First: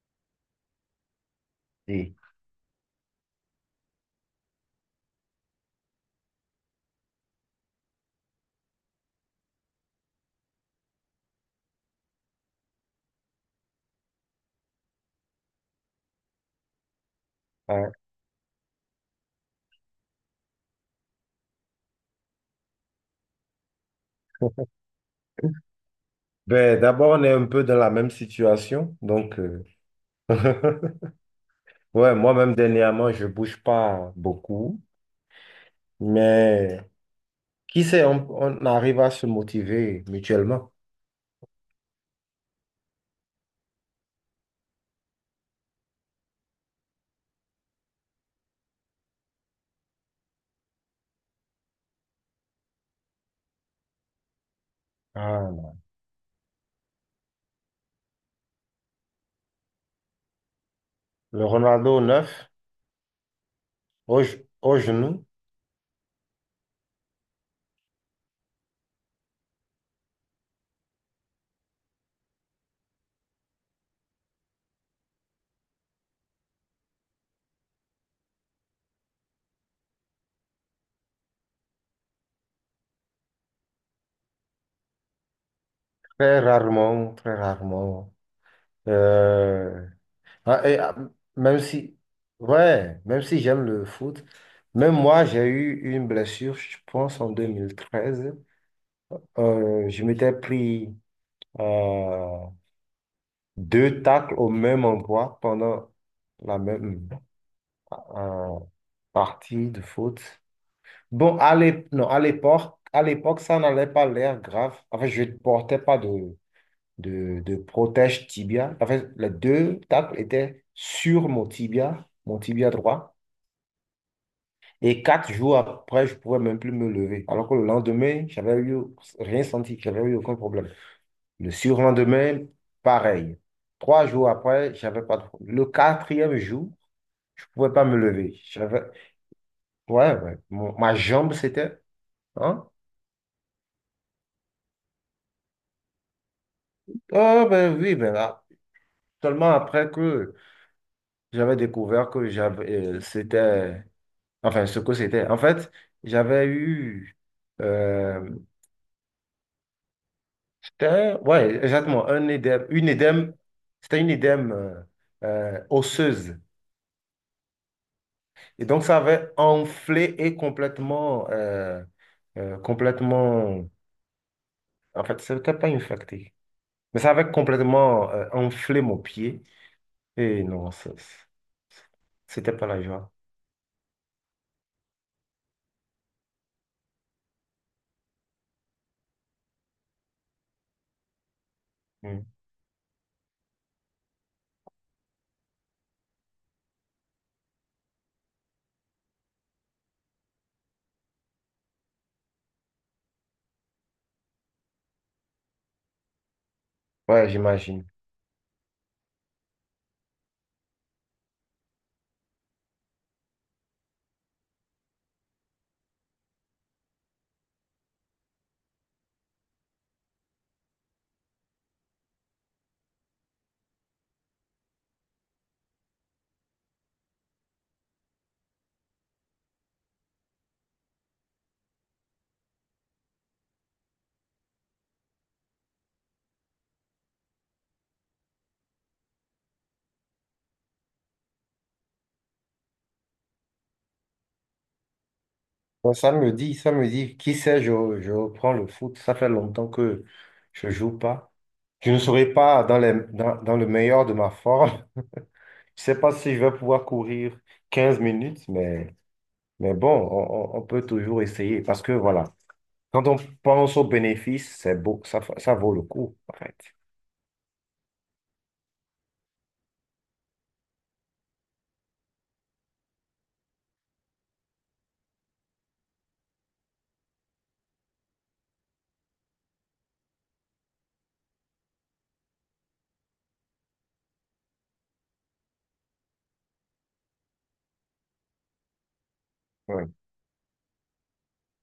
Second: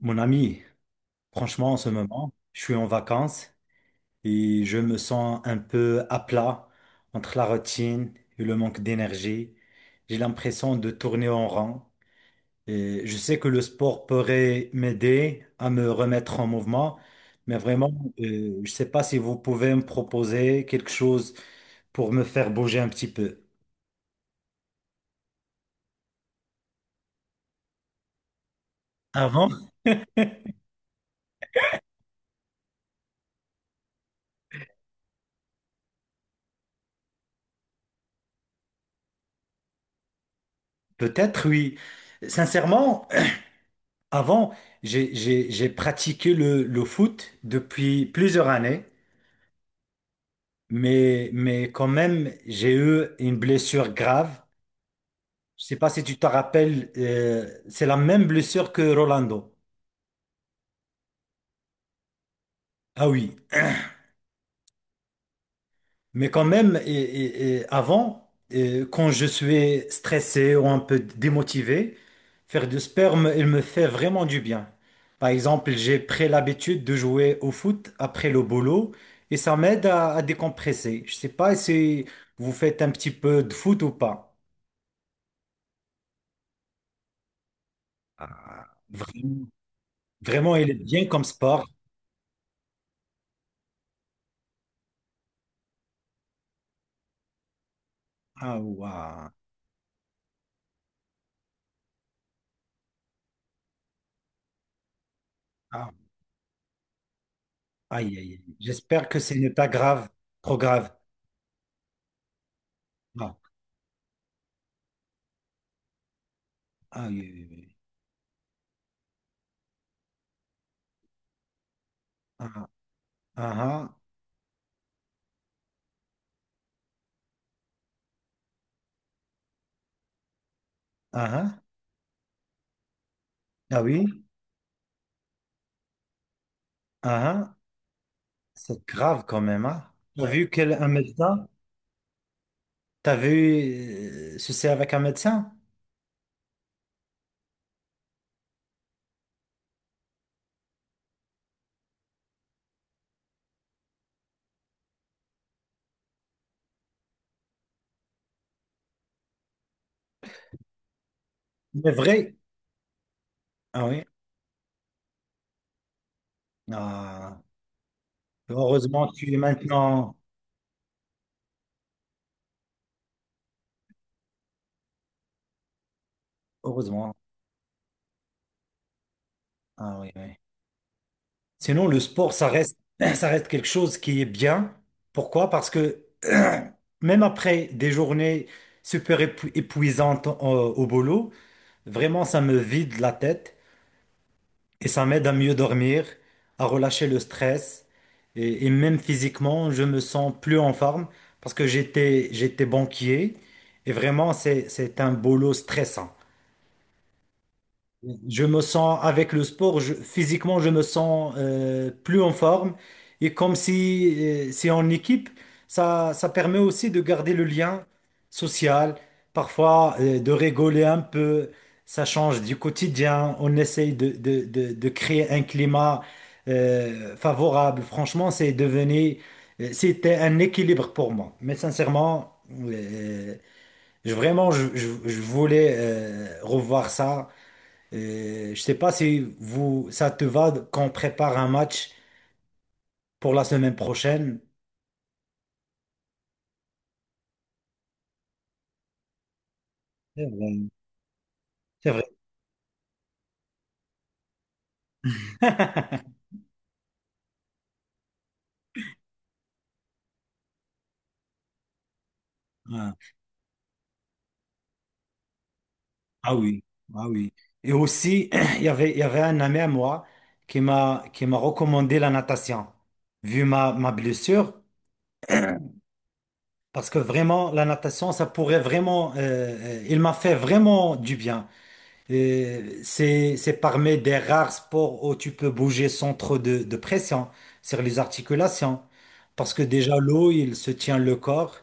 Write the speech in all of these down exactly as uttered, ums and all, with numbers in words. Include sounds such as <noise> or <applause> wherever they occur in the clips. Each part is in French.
Mon ami, franchement, en ce Oui. moment, je suis en vacances et je me sens un peu à plat entre la routine et le manque d'énergie. J'ai l'impression de tourner en rond. Et je sais que le sport pourrait m'aider à me remettre en mouvement, mais vraiment, Ouais. euh, je ne sais pas si vous pouvez me proposer quelque chose pour me faire bouger un petit peu. <laughs> Ben, d'abord, on est un peu dans la même situation. Donc, Avant, euh, <laughs> ouais, moi-même, dernièrement, je bouge pas beaucoup. Mais qui sait, on, on arrive à se motiver mutuellement. peut-être oui. Sincèrement, avant, j'ai j'ai- j'ai pratiqué le, le foot depuis plusieurs années, mais, mais quand même, j'ai eu une blessure grave. Ah, Je sais non. pas si tu te rappelles, euh, c'est la même blessure que Rolando. Le Ronaldo neuf, Ah oui, au, ge- au genou. mais quand même, et, et- et avant, et quand je suis stressé ou un peu démotivé, faire du sperme, il me fait vraiment du bien. Par exemple, j'ai pris l'habitude de jouer au foot après le boulot et ça m'aide à, à décompresser. Je sais pas si vous faites un petit peu de foot ou pas. Très rarement, très rarement. Ah, vraiment, Euh, vraiment, ah, il est et, ah, bien comme même sport. si, ouais, même si j'aime le foot, même moi, j'ai eu une blessure, je pense, en deux mille treize. Ah, ouah. Euh, je m'étais pris euh, deux tacles au même endroit pendant Ah, la même aïe, aïe, aïe. euh, J'espère que ce n'est partie pas de grave, foot. trop grave. Bon, à l'ép- non, à l'époque, à Ah, l'époque, ça n'allait pas l'air grave. Enfin, je ne portais pas de, aïe, de, aïe, de aïe. protège tibia. Enfin, les deux tacles étaient sur mon tibia, mon Ah, ah, tibia droit. ah, Et quatre jours après, je ne pouvais même plus me lever. Alors que le lendemain, j'avais eu rien senti, j'avais eu aucun problème. ah. Le Ah. surlendemain, pareil. Ah oui, Trois jours après, j'avais pas de problème. Le quatrième jour, ah, je ah, pouvais pas me lever. J'avais, c'est grave quand même, hein. ouais, T'as ouais ouais. vu quel Mon- un ma jambe, médecin? c'était, hein? T'as vu euh, ceci avec un médecin? Oh, ben oui, ben là. Seulement après que j'avais découvert que j'avais, euh, c'était, enfin, ce que c'était. En fait, j'avais eu, euh, c'était, ouais, C'est exactement, un vrai. édème, une édème, Ah c'était oui. une édème euh, euh, osseuse. Ah, Et donc, ça heureusement, avait tu es maintenant. enflé et complètement, euh, euh, complètement, en fait, c'était pas infecté. Mais ça Heureusement. avait complètement euh, enflé mon pied. Ah oui, oui. Et non, c'est- Sinon, le sport, ça c'était pas reste, la joie. <clears throat> ça reste quelque chose qui est bien. Pourquoi? Parce que <clears throat> même après des journées super épu- épuisantes au, au boulot, vraiment, Mm. ça me vide la tête. Et ça m'aide à mieux dormir, à relâcher le stress. Et, et même physiquement, je me sens plus en forme parce que j'étais, j'étais banquier. Et vraiment, c'est, c'est un boulot stressant. Ouais, j'imagine. Je me sens, avec le sport, je- physiquement, je me sens euh, plus en forme. Et comme si euh, c'est en équipe, ça, ça permet aussi de garder le lien social, parfois euh, de rigoler un peu. Ça change du quotidien. On essaye de, de, de, de créer un climat euh, favorable. Franchement, c'est devenu, euh, c'était un équilibre pour moi. Mais sincèrement, euh, je, vraiment, je, je, je voulais euh, revoir ça. Euh, je sais pas si vous, ça te va qu'on prépare un match pour la semaine prochaine. Bon, ça me dit, ça me dit, qui sait, je, je reprends le foot. Ça fait longtemps que C'est vrai. je joue pas. C'est Je ne serai pas dans les, dans, dans le meilleur de ma forme. <laughs> Je vrai. sais pas <laughs> si je vais pouvoir courir quinze minutes, mais, mais bon, on, on- on peut toujours essayer parce que voilà. Ah, Quand on pense aux bénéfices, c'est beau, ça, fa- ça vaut le coup, en ah fait. oui, ah oui. Et aussi, <clears throat> il y avait, il y avait un ami à moi qui m'a, qui m'a recommandé la natation, vu ma, ma blessure, parce que vraiment, la natation, ça pourrait vraiment, euh, euh, il m'a fait vraiment du bien. Euh, c'est, c'est parmi des rares sports où tu peux bouger sans trop de, de pression sur les articulations. Parce que Ouais. déjà, l'eau, il se tient le corps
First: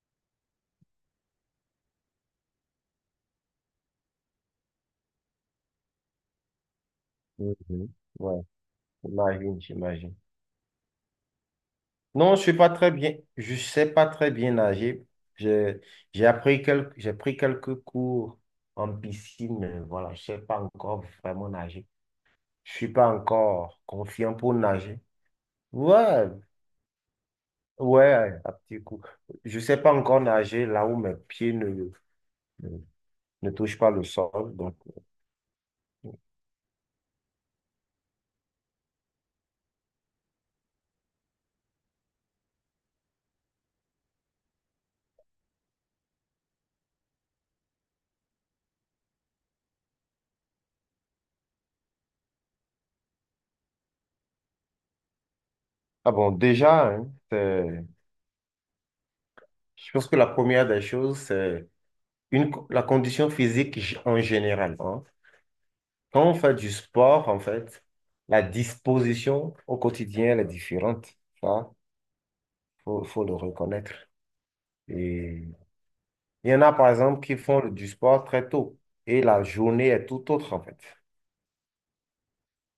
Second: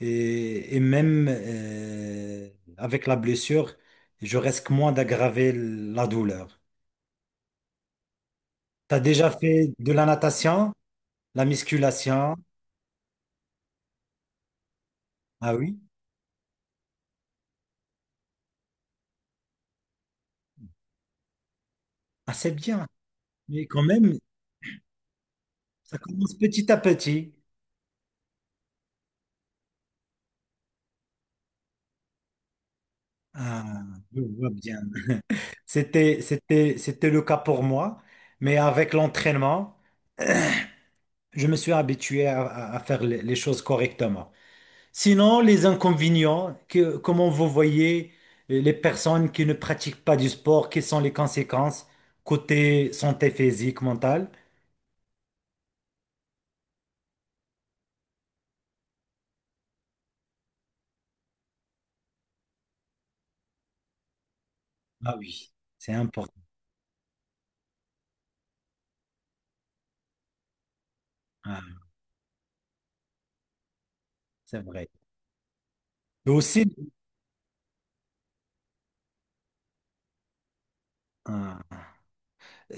et, et même euh, avec la blessure, je risque moins d'aggraver la douleur. Mhm. Ouais, T'as déjà j'imagine, fait de la j'imagine. natation, la Non, musculation? je suis pas très bien, je sais pas très bien nager. Ah oui? J'ai, j'ai appris quelques, j'ai pris quelques cours en piscine, mais voilà, je sais pas encore vraiment nager. Ah, c'est Je bien. suis pas Mais encore quand même, confiant pour nager. ça Ouais, commence petit à petit. ouais, à petit coup. Je sais pas encore nager là où mes pieds ne, ne, ne Ah, touchent pas le je vois sol, donc. bien. Bon. C'était, c'était, c'était le cas pour moi, mais avec l'entraînement, je me suis habitué à, à- à faire les, les choses correctement. Sinon, les inconvénients, que, comment vous voyez euh, les personnes qui ne pratiquent pas du sport, quelles sont les conséquences côté santé physique, mentale? Ah bon, déjà, hein, c'est- je pense que la première des choses, c'est une... la condition physique g- en général. Hein. Ah oui, c'est Quand important. on fait du sport, en fait, la disposition au quotidien, elle est différente. Ça, Ah, faut, faut le reconnaître. c'est vrai. Et Il y en aussi, a, par exemple, qui font du sport très tôt et la journée est tout autre, en fait. ah.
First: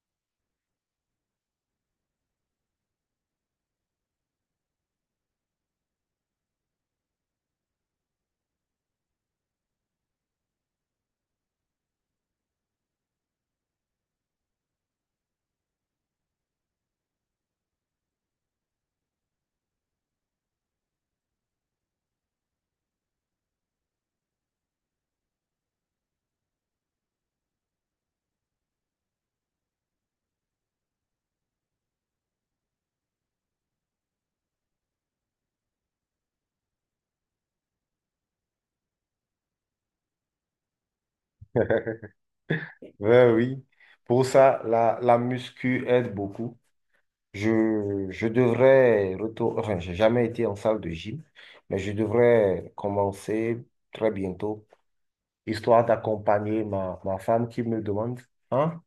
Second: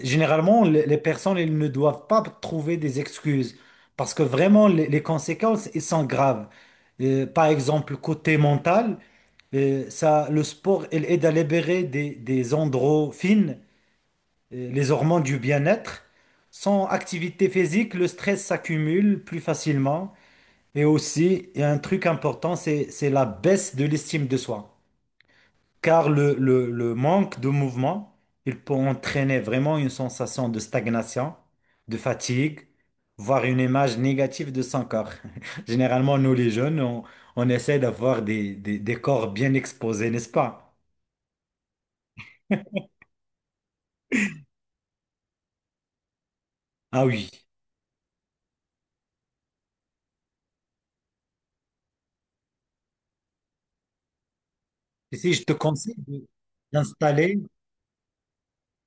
Généralement, les les personnes, elles ne doivent pas trouver des excuses parce que vraiment, les les conséquences, elles sont graves. Euh, par exemple, côté mental, euh, ça, le sport, il aide à libérer des, des endorphines, euh, les hormones du bien-être. Sans activité physique, le stress s'accumule plus facilement. Et aussi, il y a un truc important, c'est, c'est la baisse de l'estime de soi. Car le, le- le manque de mouvement, il peut entraîner vraiment une sensation de stagnation, de fatigue, voire une image négative de son corps. <laughs> Généralement, nous les jeunes, on, on essaie d'avoir des, des- des corps bien exposés, n'est-ce pas? Ouais, oui. Pour ça, la, la muscu aide beaucoup. Ah oui. Je, je devrais retourner, enfin, j'ai jamais été en salle de gym, mais je devrais commencer très bientôt, Ici, je te histoire conseille de- d'accompagner ma, ma d'installer femme qui me demande. Hein?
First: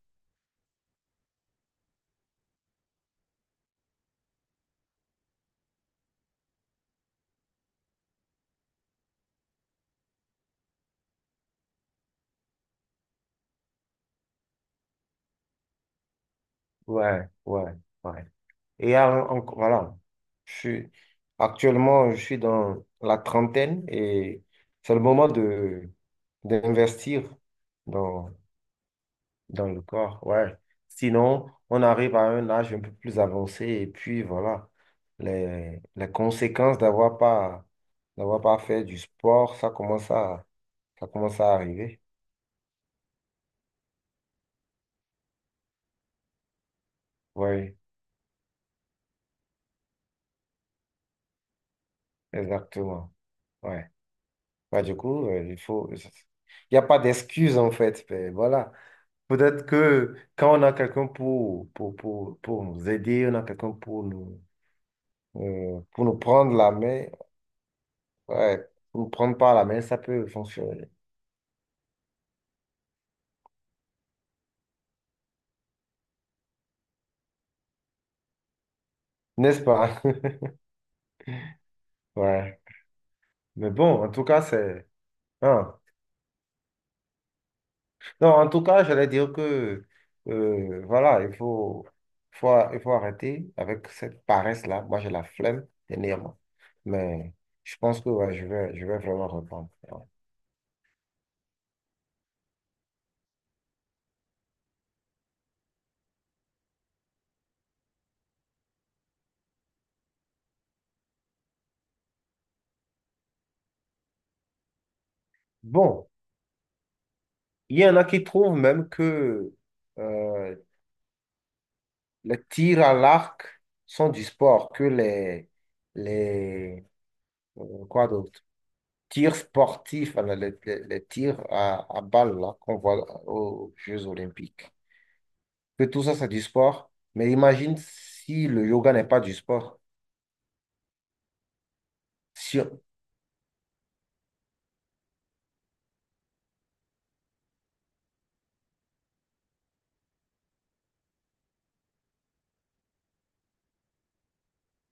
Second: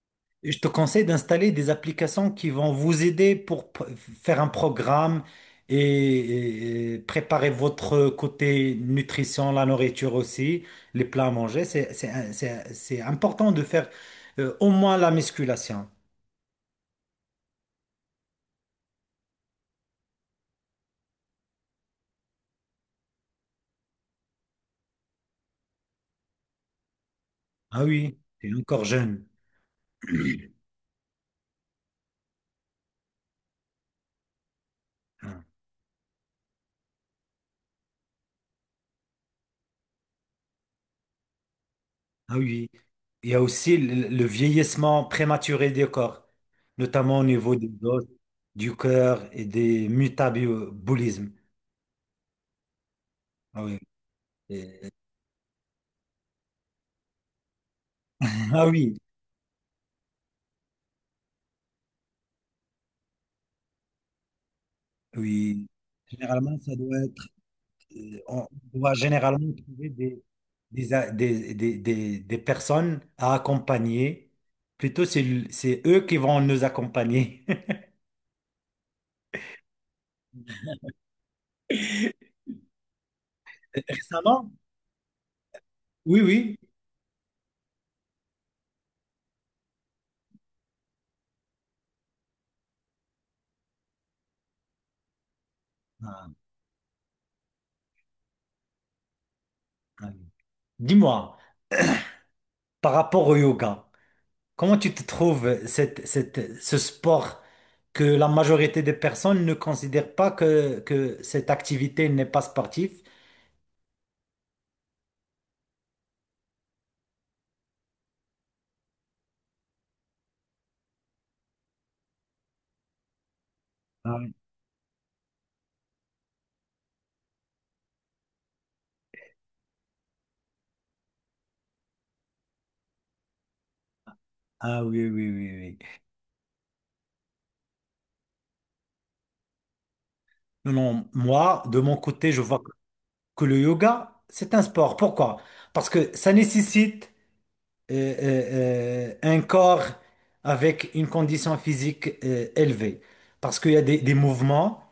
je te conseille d'installer des applications qui vont vous aider pour p- faire un programme et, et- et préparer votre côté nutrition, la nourriture aussi, les plats à manger. C'est, c'est, un- c'est c'est important de faire euh, au moins la musculation. Ouais, ouais, ouais. Et alors, en- voilà, je suis, actuellement, je suis dans la trentaine et c'est le moment de d'investir Ah oui, dans, t'es encore jeune. dans le corps. Ouais. Sinon, on arrive à un âge un peu plus avancé et puis voilà, Ah les, les conséquences d'avoir pas, d'avoir pas fait du sport, ça commence à, ça commence à arriver. ah oui. Il y a aussi le, le vieillissement prématuré du corps, notamment au niveau des Oui, os, du cœur et des métabolismes. exactement. Ah oui. Ouais. Bah, Et- du coup, euh, il faut... il n'y a pas d'excuse, en fait. Ben, <laughs> ah voilà. oui. Peut-être que quand on a quelqu'un pour, pour, pour, pour nous aider, on a quelqu'un pour nous, Oui, euh, pour nous prendre généralement, la ça doit main, être, euh, on ouais, doit pour nous prendre généralement par la main, trouver ça des, peut fonctionner, des, a- des, des, des, des personnes à accompagner. Plutôt, c'est, l- c'est eux qui vont nous accompagner. n'est-ce pas? <laughs> <laughs> Ouais. Mais bon, en tout cas, Récemment? c'est, hein. Oui, oui. Non, en tout cas, j'allais dire que, euh, voilà, il faut, faut, il faut arrêter avec cette paresse-là. Moi, j'ai la flemme, Ah, dernièrement. Mais je pense que ouais, je vais, je vais vraiment reprendre. Ouais. ah oui. Dis-moi, par rapport au yoga, comment tu te trouves cette, cette, ce sport que la majorité des personnes ne considèrent pas que, que cette activité n'est pas sportive? Bon, il y en a qui trouvent même que euh, les tirs à l'arc sont Ah du oui, sport, que les, les euh, quoi d'autre? Tirs sportifs, voilà, les, les- les tirs à, à balles là, qu'on voit aux Jeux olympiques. ah oui, oui, oui. Que Oui. tout ça, c'est du sport. Mais imagine si le yoga n'est pas du sport. Non, non, moi, de mon côté, je Si vois que le yoga, c'est un sport. Pourquoi? Parce que ça nécessite euh, euh, euh, un corps avec une condition physique euh, élevée. Parce qu'il y a des, des mouvements,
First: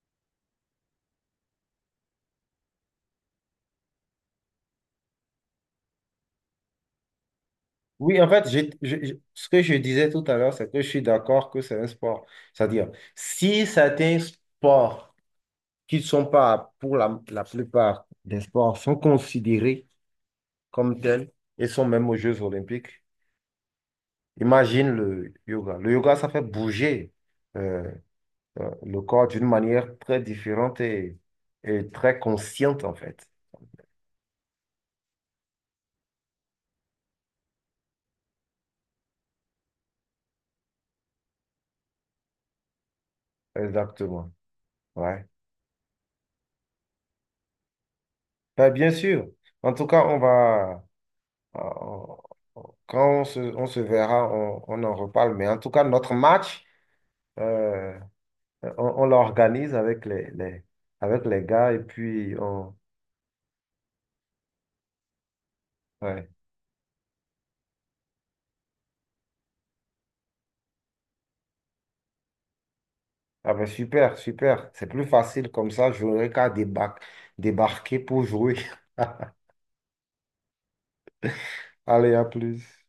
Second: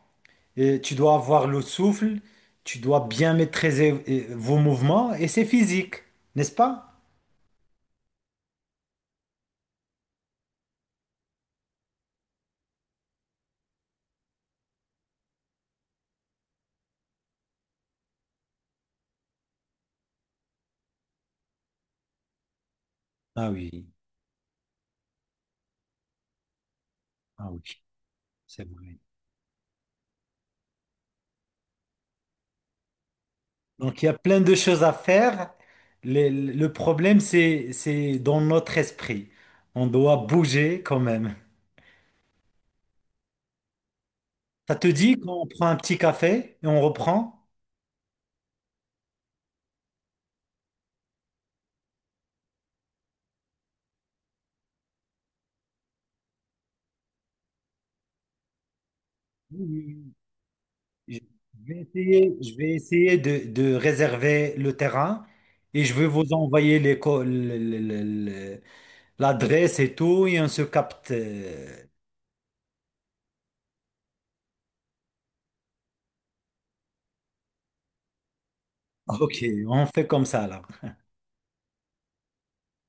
euh, tu dois avoir le souffle, tu dois bien maîtriser euh, vos mouvements et c'est physique, n'est-ce pas? Oui, en fait, j'ai- je- je- ce que je disais tout à l'heure, c'est que je suis d'accord que c'est un sport. C'est-à-dire, si certains sports qui ne sont pas pour la la plupart des sports sont considérés comme tels et sont même aux Jeux olympiques. Ah oui, Imagine le yoga. Le yoga, ça fait bouger ah oui, euh, c'est euh, vrai. le corps d'une manière très différente et, et très consciente, en fait. Donc il y a plein de choses à faire. Le, le problème, c'est, c'est dans notre esprit. On doit bouger quand même. Exactement. Ça te dit Ouais. qu'on prend un petit café et on reprend? Ben, bien sûr. En tout cas, on va... on- on- quand on se, on se verra, on, on en reparle. Mais en tout cas, notre match, euh, on, on Oui, l'organise avec oui, les, les- oui. avec les Je gars et vais puis essayer, je vais on... essayer de, de réserver le terrain et je vais ouais. vous envoyer les co- le- le- le- le- l'adresse et tout et on se capte. euh, Ah ben super, super. C'est plus facile comme ça. J'aurais qu'à débar- débarquer pour jouer. Ok, on fait comme ça là. <laughs> Allez, à plus.